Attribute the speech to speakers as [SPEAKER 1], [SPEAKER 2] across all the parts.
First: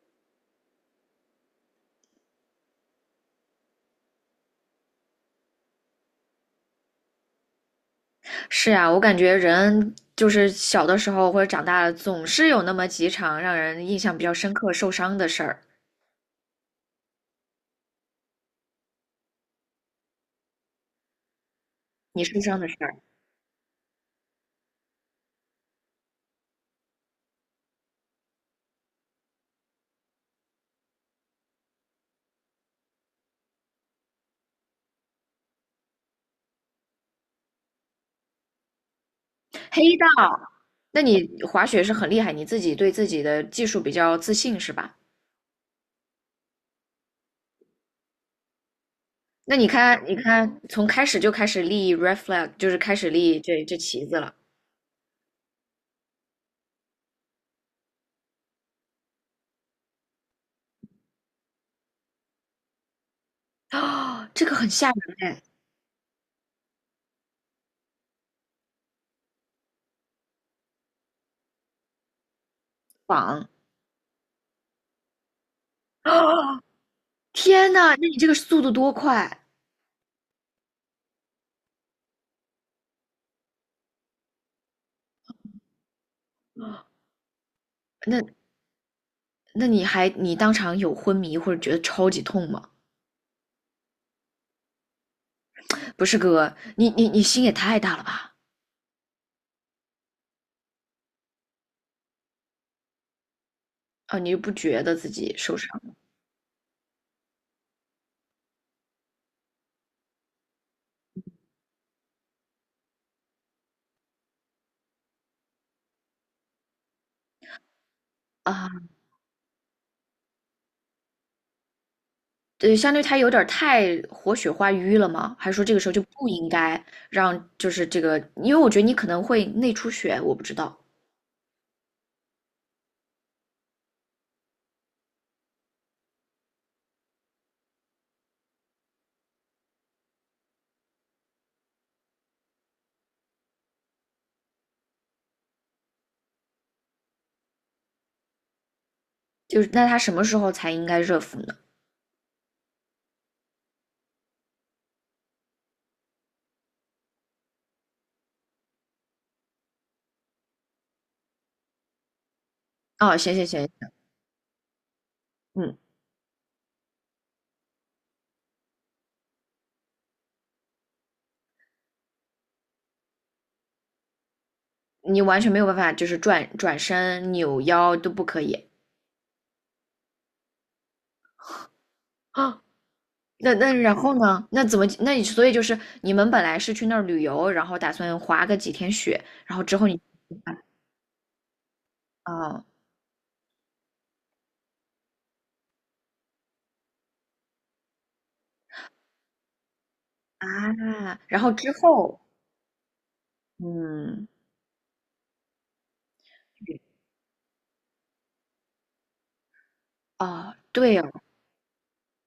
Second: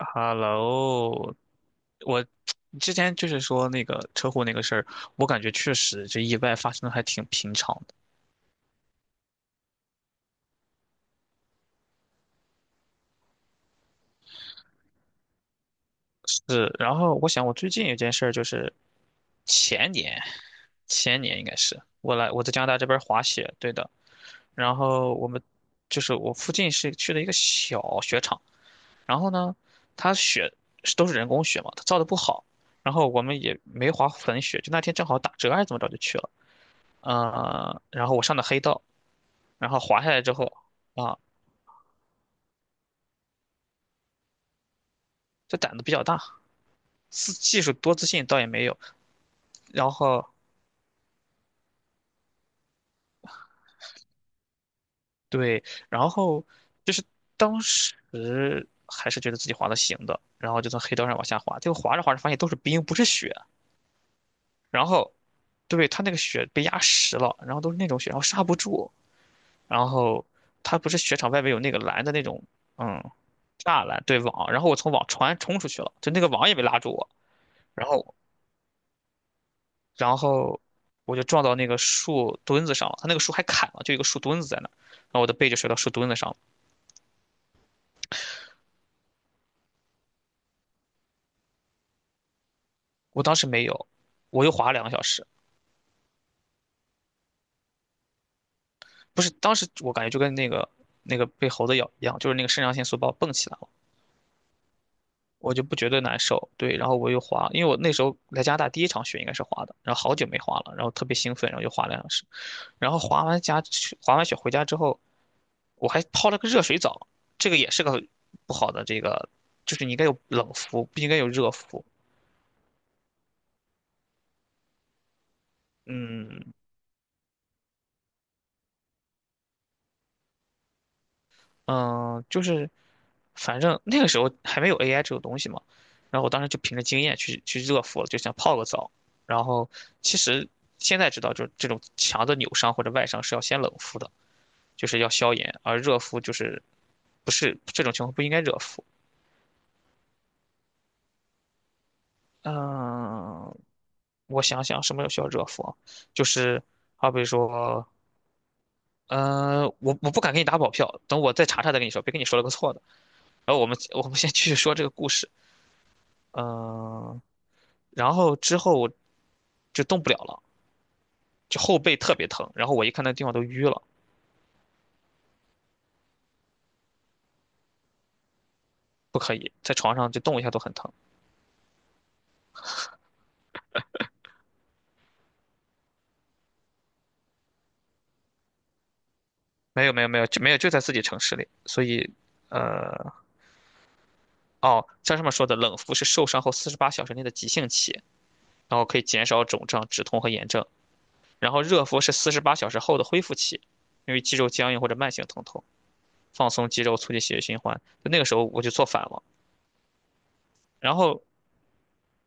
[SPEAKER 1] Hello，我之前就是说那个车祸那个事儿，我感觉确实这意外发生的还挺平常的。
[SPEAKER 2] 是啊，我感觉人就是小的时候或者长大了，总是有那么几场让人印象比较深刻、受伤的事儿。
[SPEAKER 1] 是，然后我想我最近有件事儿就是前年，前年应该是我
[SPEAKER 2] 你
[SPEAKER 1] 来
[SPEAKER 2] 受
[SPEAKER 1] 我在
[SPEAKER 2] 伤
[SPEAKER 1] 加拿
[SPEAKER 2] 的事
[SPEAKER 1] 大这
[SPEAKER 2] 儿，
[SPEAKER 1] 边儿滑雪，对的。然后我们就是我附近是去了一个小雪场，然后呢，它雪是都是人工雪嘛，它造的不好，然后我们也没滑粉雪，就那天正好打折还是怎么着就去了。然后我上的黑道，然后
[SPEAKER 2] 黑
[SPEAKER 1] 滑
[SPEAKER 2] 道，
[SPEAKER 1] 下来之后
[SPEAKER 2] 那
[SPEAKER 1] 啊，
[SPEAKER 2] 你滑雪是很厉害，你自己对自己的技术比较自信是吧？
[SPEAKER 1] 这胆子比较大，自技术多自信倒也没有。
[SPEAKER 2] 那你
[SPEAKER 1] 然
[SPEAKER 2] 看，你
[SPEAKER 1] 后
[SPEAKER 2] 看，从开始就开始立 r e flag，就是开始立这旗子了。
[SPEAKER 1] 对，然后就是当时还是觉得自己滑的行的，然后就从黑道上往下滑，结果滑着滑着发现都是冰，不是雪。
[SPEAKER 2] 啊、这个很
[SPEAKER 1] 然
[SPEAKER 2] 吓
[SPEAKER 1] 后，
[SPEAKER 2] 人哎，
[SPEAKER 1] 对，它那个雪被压实了，然后都是那种雪，然后刹不住。然后它不是雪场外面有那个蓝的那种，嗯，
[SPEAKER 2] 绑
[SPEAKER 1] 栅栏对网，然后我从网船冲出去了，就
[SPEAKER 2] 啊！
[SPEAKER 1] 那个网也没 拉住我。
[SPEAKER 2] 天
[SPEAKER 1] 然
[SPEAKER 2] 呐，那
[SPEAKER 1] 后
[SPEAKER 2] 你这个速度多快？
[SPEAKER 1] 然后我就撞到那个树墩子上了，他那个树还砍了，就一个树墩子在那儿，然后我的背就摔到树墩子上了。
[SPEAKER 2] 那那你还你当场有昏迷或者觉得超级痛吗？
[SPEAKER 1] 我当时没有，我又滑了两个小时，
[SPEAKER 2] 不是哥，你心也太大了吧？
[SPEAKER 1] 不是，当时我感觉就跟那个被猴子咬一样，就是那个肾上腺素把我蹦起来了。
[SPEAKER 2] 啊，你不觉得自己
[SPEAKER 1] 我
[SPEAKER 2] 受
[SPEAKER 1] 就
[SPEAKER 2] 伤
[SPEAKER 1] 不觉得难受。对，然后我又滑，因为我那时候来加拿大第一场雪应该是滑的，然后好久没滑了，然后特别兴奋，然后就滑了2小时，然后滑完雪回家之后，我还泡了个热水澡，这个也是个
[SPEAKER 2] 了
[SPEAKER 1] 不
[SPEAKER 2] 啊？
[SPEAKER 1] 好的，这个就是你应该有冷敷，不应该有热敷。
[SPEAKER 2] 对，相对他有点太活血化瘀了吗？还是说这个时候就不应
[SPEAKER 1] 嗯，
[SPEAKER 2] 该让，就是这个，因为我觉得你可能会内出血，我不知道，
[SPEAKER 1] 嗯，就是反正那个时候还没有 AI 这种东西嘛，然后我当时就凭着经验去热敷了，就想泡个澡。然后其实现在知道，就是这种强的扭伤或者外伤是要先冷敷的，就是要消炎，而热敷就是不是这种情况不应该热敷。
[SPEAKER 2] 就是那他什么时候才应该热敷呢？
[SPEAKER 1] 嗯，我想想什么需要热敷啊？就是好比说，我不敢给你打保票，等我再查查再跟你说，别跟你说了个错的。
[SPEAKER 2] 哦，行行
[SPEAKER 1] 然后我
[SPEAKER 2] 行，
[SPEAKER 1] 们我们先继续说这个故事，
[SPEAKER 2] 嗯，
[SPEAKER 1] 嗯。然后之后我就动不了了，就后背特别疼。然后我一看那地方都淤了，
[SPEAKER 2] 你完全没有办法，就是转转身、扭腰都不可以
[SPEAKER 1] 不可以在床上就动一下都很疼。
[SPEAKER 2] 啊。那那然后呢？那怎么？那你所以就是你们本来是去那儿旅游，然后打算滑个几天雪
[SPEAKER 1] 没有没有没有就没有就在自己城市里，所以
[SPEAKER 2] 啊，
[SPEAKER 1] 呃哦，像上面说的，冷敷是受伤后四十八小时内的急性期，然后可以减少肿胀、止痛和炎症。
[SPEAKER 2] 啊，然
[SPEAKER 1] 然
[SPEAKER 2] 后
[SPEAKER 1] 后
[SPEAKER 2] 之
[SPEAKER 1] 热敷是
[SPEAKER 2] 后，
[SPEAKER 1] 四十八小时后的恢复期，因为
[SPEAKER 2] 嗯，
[SPEAKER 1] 肌肉僵硬或者慢性疼痛，放松肌肉，促进血液循环。就那个时候我就做反了。
[SPEAKER 2] 啊，
[SPEAKER 1] 然
[SPEAKER 2] 对，
[SPEAKER 1] 后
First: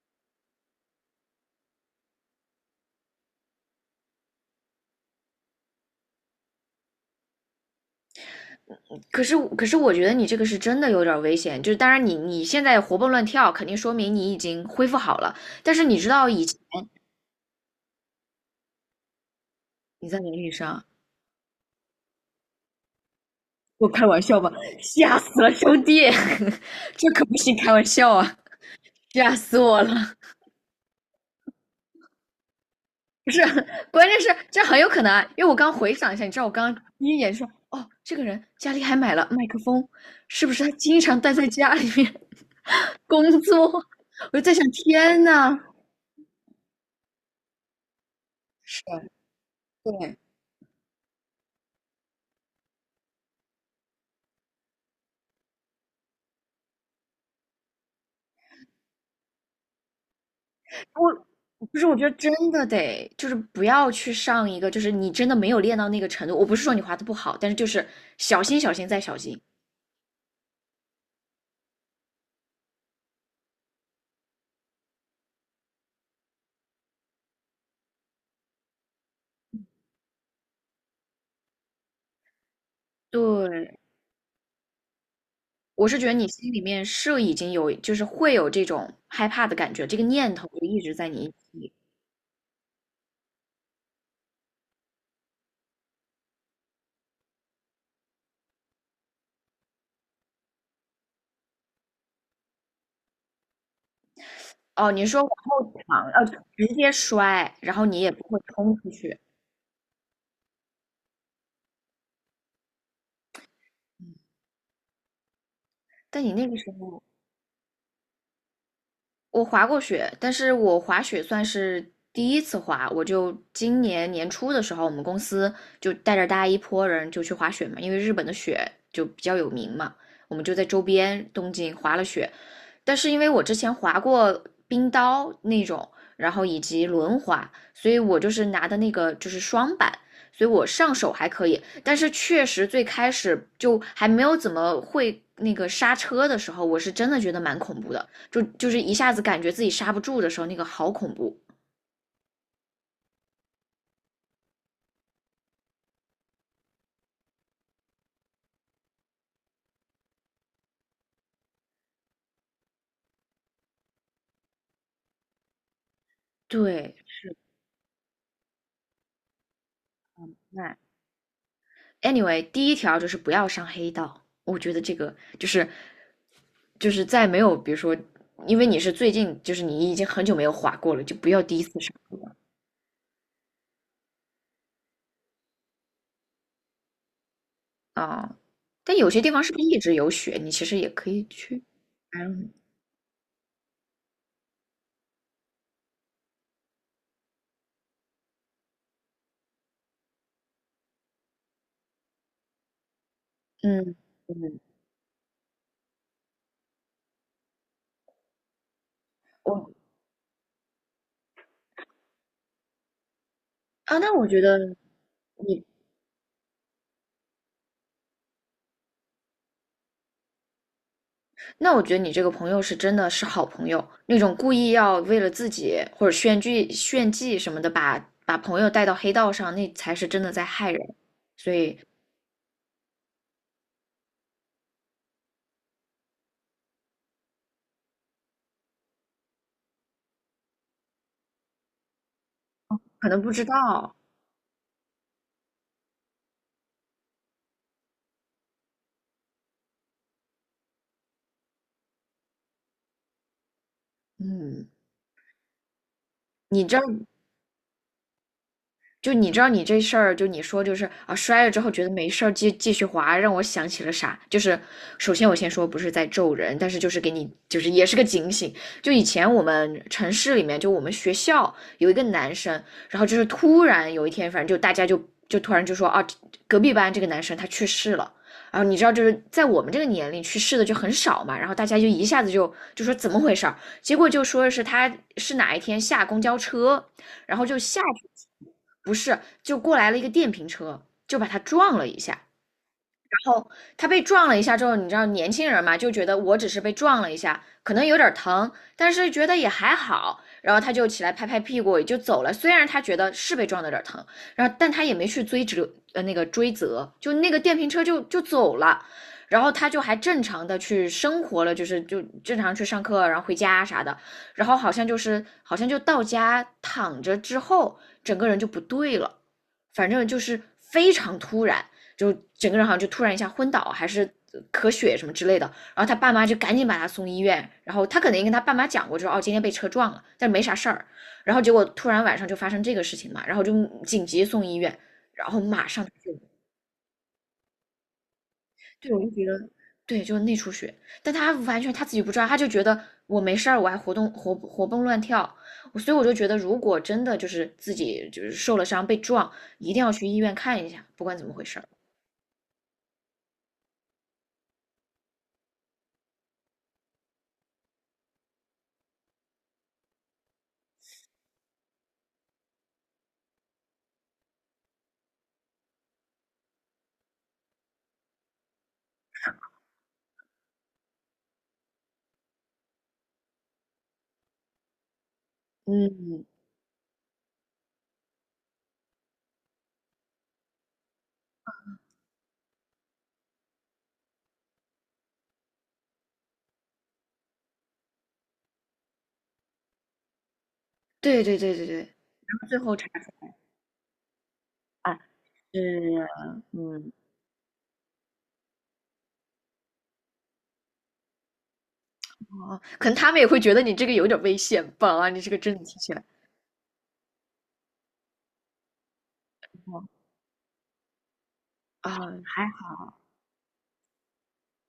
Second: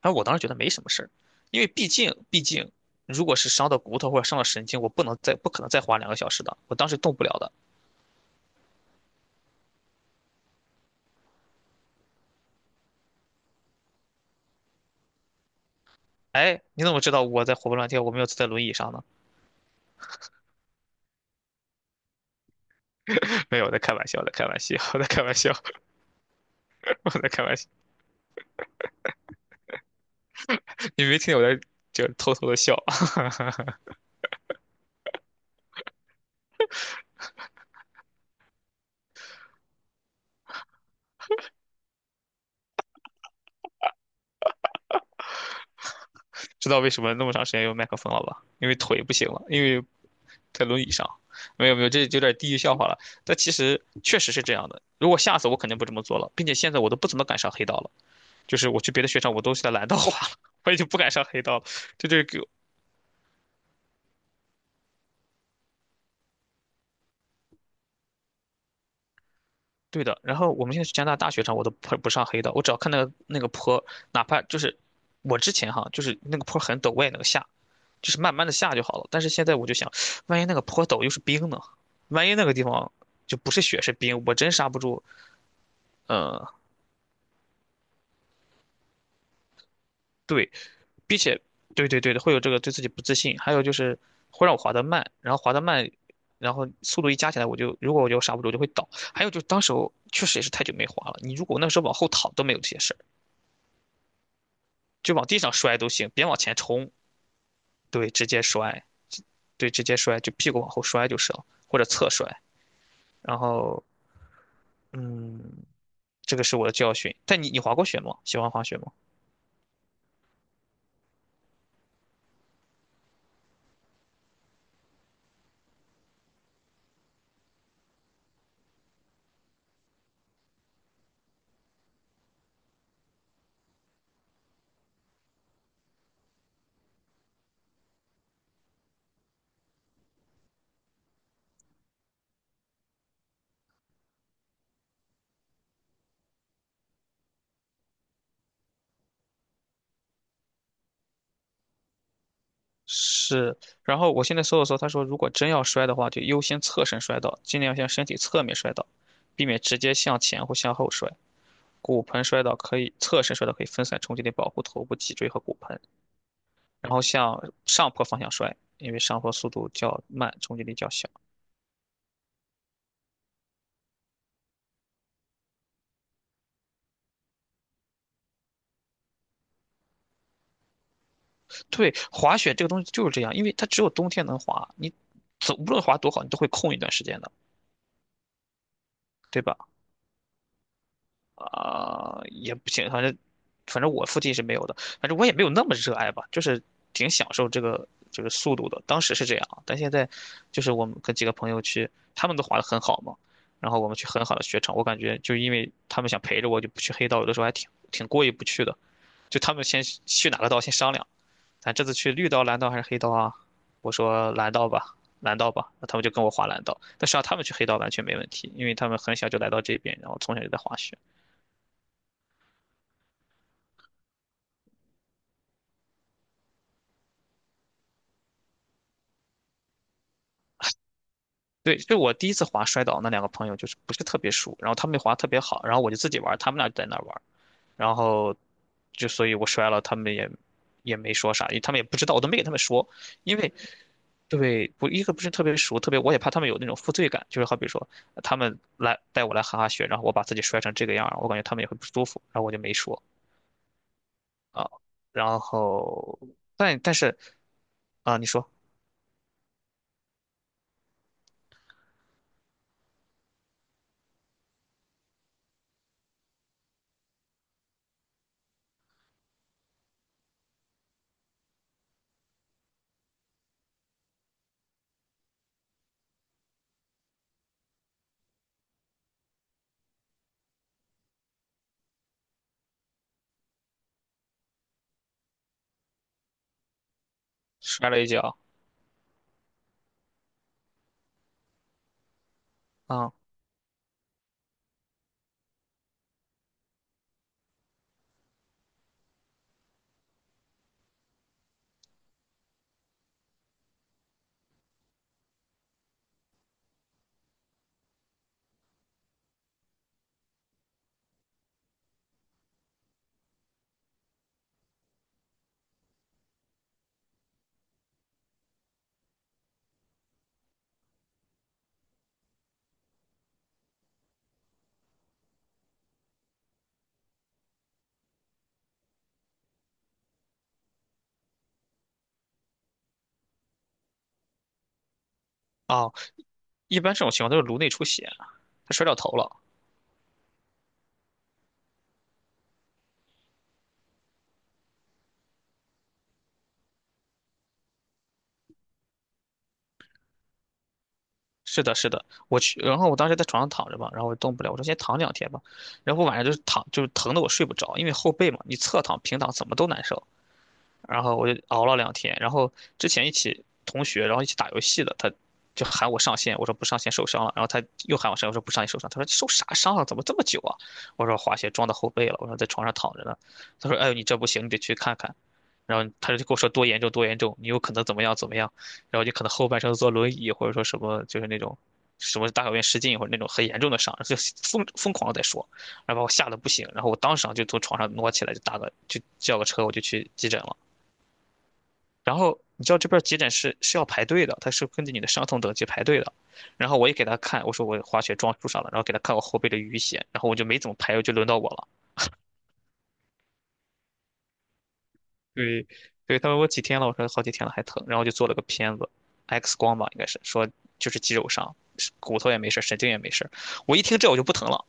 [SPEAKER 1] 哎，我当时觉得没什么事儿，因为毕竟，如果是伤到骨头或者伤到神经，我不能再不可能再花两个小时的，我当时动不了的。
[SPEAKER 2] 可是我觉得你这个是真的有点儿危险，就是当然你现在活蹦乱跳，肯定说明你已经恢复好了，但是你知道以前
[SPEAKER 1] 哎，你怎么知道我在活蹦乱跳，我没有坐在轮椅上呢？
[SPEAKER 2] 你在轮椅上，
[SPEAKER 1] 没有，我在
[SPEAKER 2] 我
[SPEAKER 1] 开
[SPEAKER 2] 开
[SPEAKER 1] 玩笑，
[SPEAKER 2] 玩
[SPEAKER 1] 我在
[SPEAKER 2] 笑
[SPEAKER 1] 开
[SPEAKER 2] 吧，
[SPEAKER 1] 玩笑，我在
[SPEAKER 2] 吓
[SPEAKER 1] 开玩
[SPEAKER 2] 死了
[SPEAKER 1] 笑，
[SPEAKER 2] 兄弟，这
[SPEAKER 1] 我
[SPEAKER 2] 可
[SPEAKER 1] 在
[SPEAKER 2] 不
[SPEAKER 1] 开
[SPEAKER 2] 是
[SPEAKER 1] 玩
[SPEAKER 2] 开
[SPEAKER 1] 笑。
[SPEAKER 2] 玩笑啊，吓死我了，
[SPEAKER 1] 你没听见我在就是偷偷的笑，
[SPEAKER 2] 不是，关键是这很有可能啊，因为我刚回想一下，你知道我刚刚第一眼说，哦，这个人家里还买了麦克风，是不是他经常待在家里面 工作？我就在想，天呐，
[SPEAKER 1] 知道为什么那么长时间用麦克风了吧？因为
[SPEAKER 2] 是，
[SPEAKER 1] 腿不行了，因为
[SPEAKER 2] 对，
[SPEAKER 1] 在轮椅上。没有没有，这有点地域笑话了。但其实确实是这样的。如果下次我肯定不这么做了，并且现在我都不怎么敢上黑道了。就是我去别的雪场，我都是在蓝道滑了，我已经不敢上黑道了。
[SPEAKER 2] 我不是，我觉
[SPEAKER 1] 就
[SPEAKER 2] 得
[SPEAKER 1] 这
[SPEAKER 2] 真
[SPEAKER 1] 个，
[SPEAKER 2] 的得就是不要去上一个，就是你真的没有练到那个程度。我不是说你滑的不好，但是就是小心、小心再小心。
[SPEAKER 1] 对的。然后我们现在去加拿大大雪场，我都不上黑道，我只要看那个坡，哪怕就是我之前哈，就是那个坡很陡，我也能下，就是慢慢的下就好了。但是现在我就想，万一那个坡陡又是冰呢？万一那个地方就不是
[SPEAKER 2] 对，
[SPEAKER 1] 雪是冰，我真刹不住，
[SPEAKER 2] 我是觉得你
[SPEAKER 1] 嗯、
[SPEAKER 2] 心里面是已经有，就是会有这种害怕的感觉，这个念头
[SPEAKER 1] 对，
[SPEAKER 2] 就一直在
[SPEAKER 1] 并
[SPEAKER 2] 你
[SPEAKER 1] 且，
[SPEAKER 2] 心里。
[SPEAKER 1] 对对对的，会有这个对自己不自信，还有就是会让我滑得慢，然后滑得慢，然后速度一加起来，如果我刹不住，我就会倒。还有就是当时候确实也是太久没滑了，你如果那时候往后躺都没有这些事儿，
[SPEAKER 2] 哦，你
[SPEAKER 1] 就
[SPEAKER 2] 说
[SPEAKER 1] 往
[SPEAKER 2] 往
[SPEAKER 1] 地上
[SPEAKER 2] 后
[SPEAKER 1] 摔都
[SPEAKER 2] 躺，
[SPEAKER 1] 行，别往前
[SPEAKER 2] 直接
[SPEAKER 1] 冲，
[SPEAKER 2] 摔，然后你也
[SPEAKER 1] 对，
[SPEAKER 2] 不
[SPEAKER 1] 直
[SPEAKER 2] 会
[SPEAKER 1] 接
[SPEAKER 2] 冲
[SPEAKER 1] 摔，
[SPEAKER 2] 出去。
[SPEAKER 1] 对，直接摔，就屁股往后摔就是了，或者侧摔。然后，嗯，
[SPEAKER 2] 但你
[SPEAKER 1] 这个
[SPEAKER 2] 那个
[SPEAKER 1] 是我
[SPEAKER 2] 时
[SPEAKER 1] 的教
[SPEAKER 2] 候，
[SPEAKER 1] 训。但你滑过雪吗？喜欢滑雪吗？
[SPEAKER 2] 我滑过雪，但是我滑雪算是第一次滑，我就今年年初的时候，我们公司就带着大家一波人就去滑雪嘛，因为日本的雪就比较有名嘛，我们就在周边东京滑了雪，但是因为我之前滑过冰刀那种，然后以及轮滑，所以我就是拿的那个就是双板，所以我上手还可以。但是确实最开始就还没有怎么会那个刹车的时候，我是真的觉得蛮恐怖的，就是一下子感觉自己刹不住的时候，那个好恐怖。
[SPEAKER 1] 是，然后我现在搜了搜，他说如果真要摔的话，就优先侧身摔倒，尽量向身体侧面摔倒，避免直接向前或向后摔。骨盆摔倒可以侧身摔倒，可以分散冲击力，保护头部、脊椎和骨盆。然
[SPEAKER 2] 对，
[SPEAKER 1] 后向上坡方向摔，因为上坡速度较慢，冲击力
[SPEAKER 2] 哎
[SPEAKER 1] 较小。
[SPEAKER 2] Anyway，第一条就是不要上黑道，我觉得这个就是在没有，比如说，因为你是最近，就是你已经很久没有滑过了，就不要第一次上
[SPEAKER 1] 对，滑雪这个东西就是这样，因为它只有冬天能滑，你走无论滑多好，你都会空一段时间的，
[SPEAKER 2] 啊。但有些地方
[SPEAKER 1] 对
[SPEAKER 2] 是
[SPEAKER 1] 吧？
[SPEAKER 2] 不是一直有雪？你其实也可以去。
[SPEAKER 1] 啊、
[SPEAKER 2] 嗯
[SPEAKER 1] 也不行，反正我附近是没有的，反正我也没有那么热爱吧，就是挺享受这个速度的。当时是这样啊，但现在就是我们跟几个朋友去，他们都滑得很好嘛，然后我
[SPEAKER 2] 嗯
[SPEAKER 1] 们去很好的
[SPEAKER 2] 嗯，
[SPEAKER 1] 雪场，我感觉就因为他们想陪着我，就不去黑道，有的时候还挺过意不去的。就他们
[SPEAKER 2] 我
[SPEAKER 1] 先去哪个道先商量，咱这次去绿道、蓝道还是黑道啊？我
[SPEAKER 2] 啊，那我
[SPEAKER 1] 说
[SPEAKER 2] 觉
[SPEAKER 1] 蓝
[SPEAKER 2] 得
[SPEAKER 1] 道吧，蓝道
[SPEAKER 2] 你，
[SPEAKER 1] 吧，那他们就跟我滑蓝道，但实际上他们去黑道完全没问题，因为他们很小就来到这边，然后从小就在滑雪。
[SPEAKER 2] 那我觉得你这个朋友是真的是好朋友，那种故意要为了自己或者炫技炫技什么的，把朋友带到黑道上，那才是真的在害人。所
[SPEAKER 1] 对，
[SPEAKER 2] 以
[SPEAKER 1] 就我第一次滑摔倒，那两个朋友就是不是特别熟，然后他们滑特别好，然后我就自己玩，他们俩在那玩，然后就所以我摔了，他们也没说啥，因为他们也不知道，我都没给他们说，
[SPEAKER 2] 可能不
[SPEAKER 1] 因
[SPEAKER 2] 知
[SPEAKER 1] 为
[SPEAKER 2] 道。
[SPEAKER 1] 对不一个不是特别熟，特别我也怕他们有那种负罪感，就是好比说他们来带我来哈哈雪，然后我把自己摔成这个样儿我感觉他们也会不舒服，然后我就没说啊，
[SPEAKER 2] 嗯，
[SPEAKER 1] 然后
[SPEAKER 2] 你这
[SPEAKER 1] 但
[SPEAKER 2] 儿
[SPEAKER 1] 但是啊，你说
[SPEAKER 2] 就你知道你这事儿，就你说就是啊，摔了之后觉得没事儿，继续滑，让我想起了啥？就是首先我先说不是在咒人，但是就是给你就是也是个警醒。就以前我们城市里面，就我们学校有一个男生，然后就是突然有一天，反正就大家就突然就说啊，隔壁班这个男生他去世了。然后你知道，就是在我们这个年龄去世的就很少嘛，然后大家就一下子就说怎么回事儿，结果就说是他是哪一天下公交车，然后就下
[SPEAKER 1] 摔了一跤
[SPEAKER 2] 去。不是，就过来了一个电瓶车，就把他撞了一下。
[SPEAKER 1] 啊
[SPEAKER 2] 后他被撞了一下之后，你知道年轻人嘛，就觉得我只是被撞了一下，可能有点疼，但是觉得也还好。然后他就起来拍拍屁股也就走了。虽然他觉得是被撞的有点疼，然后但他也没去追责，那个追责，就那个电瓶车就走了。然后他就还正常的去生活了，就是就正常去上课，然后回家啥的。然后好像就是好像就到家躺着之后，整个人就不对了，反正就是非常突然。就整个人好像就突然一下昏倒，还是咳血什么之类的。然后他爸妈就赶紧把他送医院，然后他可能跟他爸妈讲过，就说哦今天被车撞了，但是没啥事儿。然后结果突然晚上就发生这个事情嘛，然后就紧急送医院，然后马上
[SPEAKER 1] 啊。
[SPEAKER 2] 就，
[SPEAKER 1] 一般这种情况都是颅内出血啊，他摔
[SPEAKER 2] 对，
[SPEAKER 1] 到
[SPEAKER 2] 我
[SPEAKER 1] 头
[SPEAKER 2] 就觉
[SPEAKER 1] 了。
[SPEAKER 2] 得。对，就是内出血，但他完全他自己不知道，他就觉得我没事儿，我还活活蹦乱跳，所以我就觉得，如果真的就是自己就是受了伤被撞，一定要去医院看一下，不管怎么回事
[SPEAKER 1] 是
[SPEAKER 2] 儿
[SPEAKER 1] 的，是的，我去，然后我当时在床上躺着吧，然后我动不了，我说先躺两天吧，然后我晚上就是躺，就是疼的我睡不着，因为后背嘛，你侧躺、平躺怎么都难受。然后我就熬了两天。然后之前一起同学，然后一起打游戏的，他就喊我上线，我说不上线受伤了。然后他又喊我上线，我说不上线受伤。他说你受啥伤了？怎么这么久啊？我说滑雪撞到后背了。我说在床上躺着呢。他说哎呦你这不行，你得去看看。然后他就跟我说多严重多严重，你有可能怎么样怎么样，然后就可能后半生坐轮椅或者说什么就是那种什么大小便失禁或者那种很严重的伤，就疯疯狂的在说，然后把我吓得不行，然后我当场就从床上挪起来就打个就叫个车我就去急诊了。
[SPEAKER 2] 对对对对对，然
[SPEAKER 1] 然后
[SPEAKER 2] 后最
[SPEAKER 1] 你知
[SPEAKER 2] 后
[SPEAKER 1] 道
[SPEAKER 2] 查
[SPEAKER 1] 这边儿
[SPEAKER 2] 出，
[SPEAKER 1] 急诊室是要排队的，他是根据
[SPEAKER 2] 来。
[SPEAKER 1] 你的伤痛等级排队的。
[SPEAKER 2] 嗯
[SPEAKER 1] 然后我
[SPEAKER 2] 嗯，
[SPEAKER 1] 也给他看，我说我滑雪撞树上了，然后给他看我后背的淤血，然后我就没怎么排，就轮到我了。
[SPEAKER 2] 哦，可能他们也会觉得你这个有点危险吧？啊你这个真的
[SPEAKER 1] 对，
[SPEAKER 2] 听起来，
[SPEAKER 1] 对，他问我几天了，我说好几天了还疼，然后就做了个片子，X 光
[SPEAKER 2] 哦
[SPEAKER 1] 吧应该是，说就是肌肉伤，是
[SPEAKER 2] 啊，
[SPEAKER 1] 骨头也
[SPEAKER 2] 还
[SPEAKER 1] 没事儿，
[SPEAKER 2] 好，
[SPEAKER 1] 神经也没事儿。我一听这我就不疼了。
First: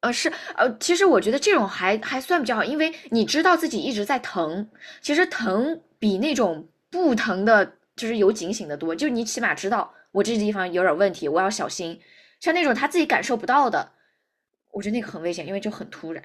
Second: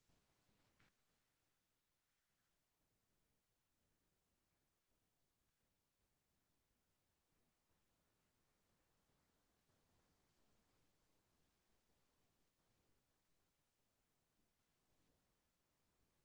[SPEAKER 2] 呃，是，其实我觉得这种还算比较好，因为你知道自己一直在疼，其实疼比那种不疼的，就是有警醒的多，就你起码知道我这地方有点问题，我要小心。像那种他自己感受不到的，我觉得那个很危险，因为就很突然。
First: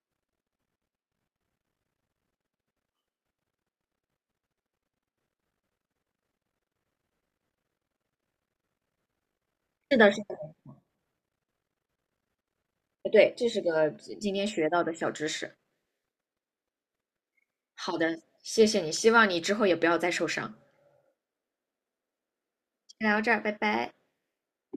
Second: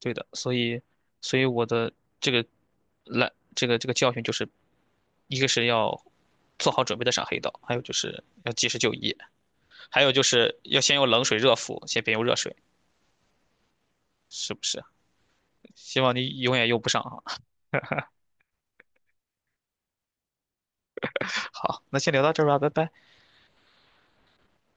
[SPEAKER 1] 对的，所以，所以我的这个来这个这个教训就是，一个是要做好准备的上黑道，还有就是要及时就医。
[SPEAKER 2] 是
[SPEAKER 1] 还
[SPEAKER 2] 的，
[SPEAKER 1] 有
[SPEAKER 2] 是
[SPEAKER 1] 就
[SPEAKER 2] 的，
[SPEAKER 1] 是要先用冷水热敷，先别用热水，
[SPEAKER 2] 对，这是个今天
[SPEAKER 1] 是不
[SPEAKER 2] 学到
[SPEAKER 1] 是？
[SPEAKER 2] 的小知识。
[SPEAKER 1] 希望你永远用不上啊。
[SPEAKER 2] 好的，谢谢你，希望你之后也不要再受伤。
[SPEAKER 1] 好，那先聊到这儿吧，拜拜。
[SPEAKER 2] 聊到这儿，拜拜。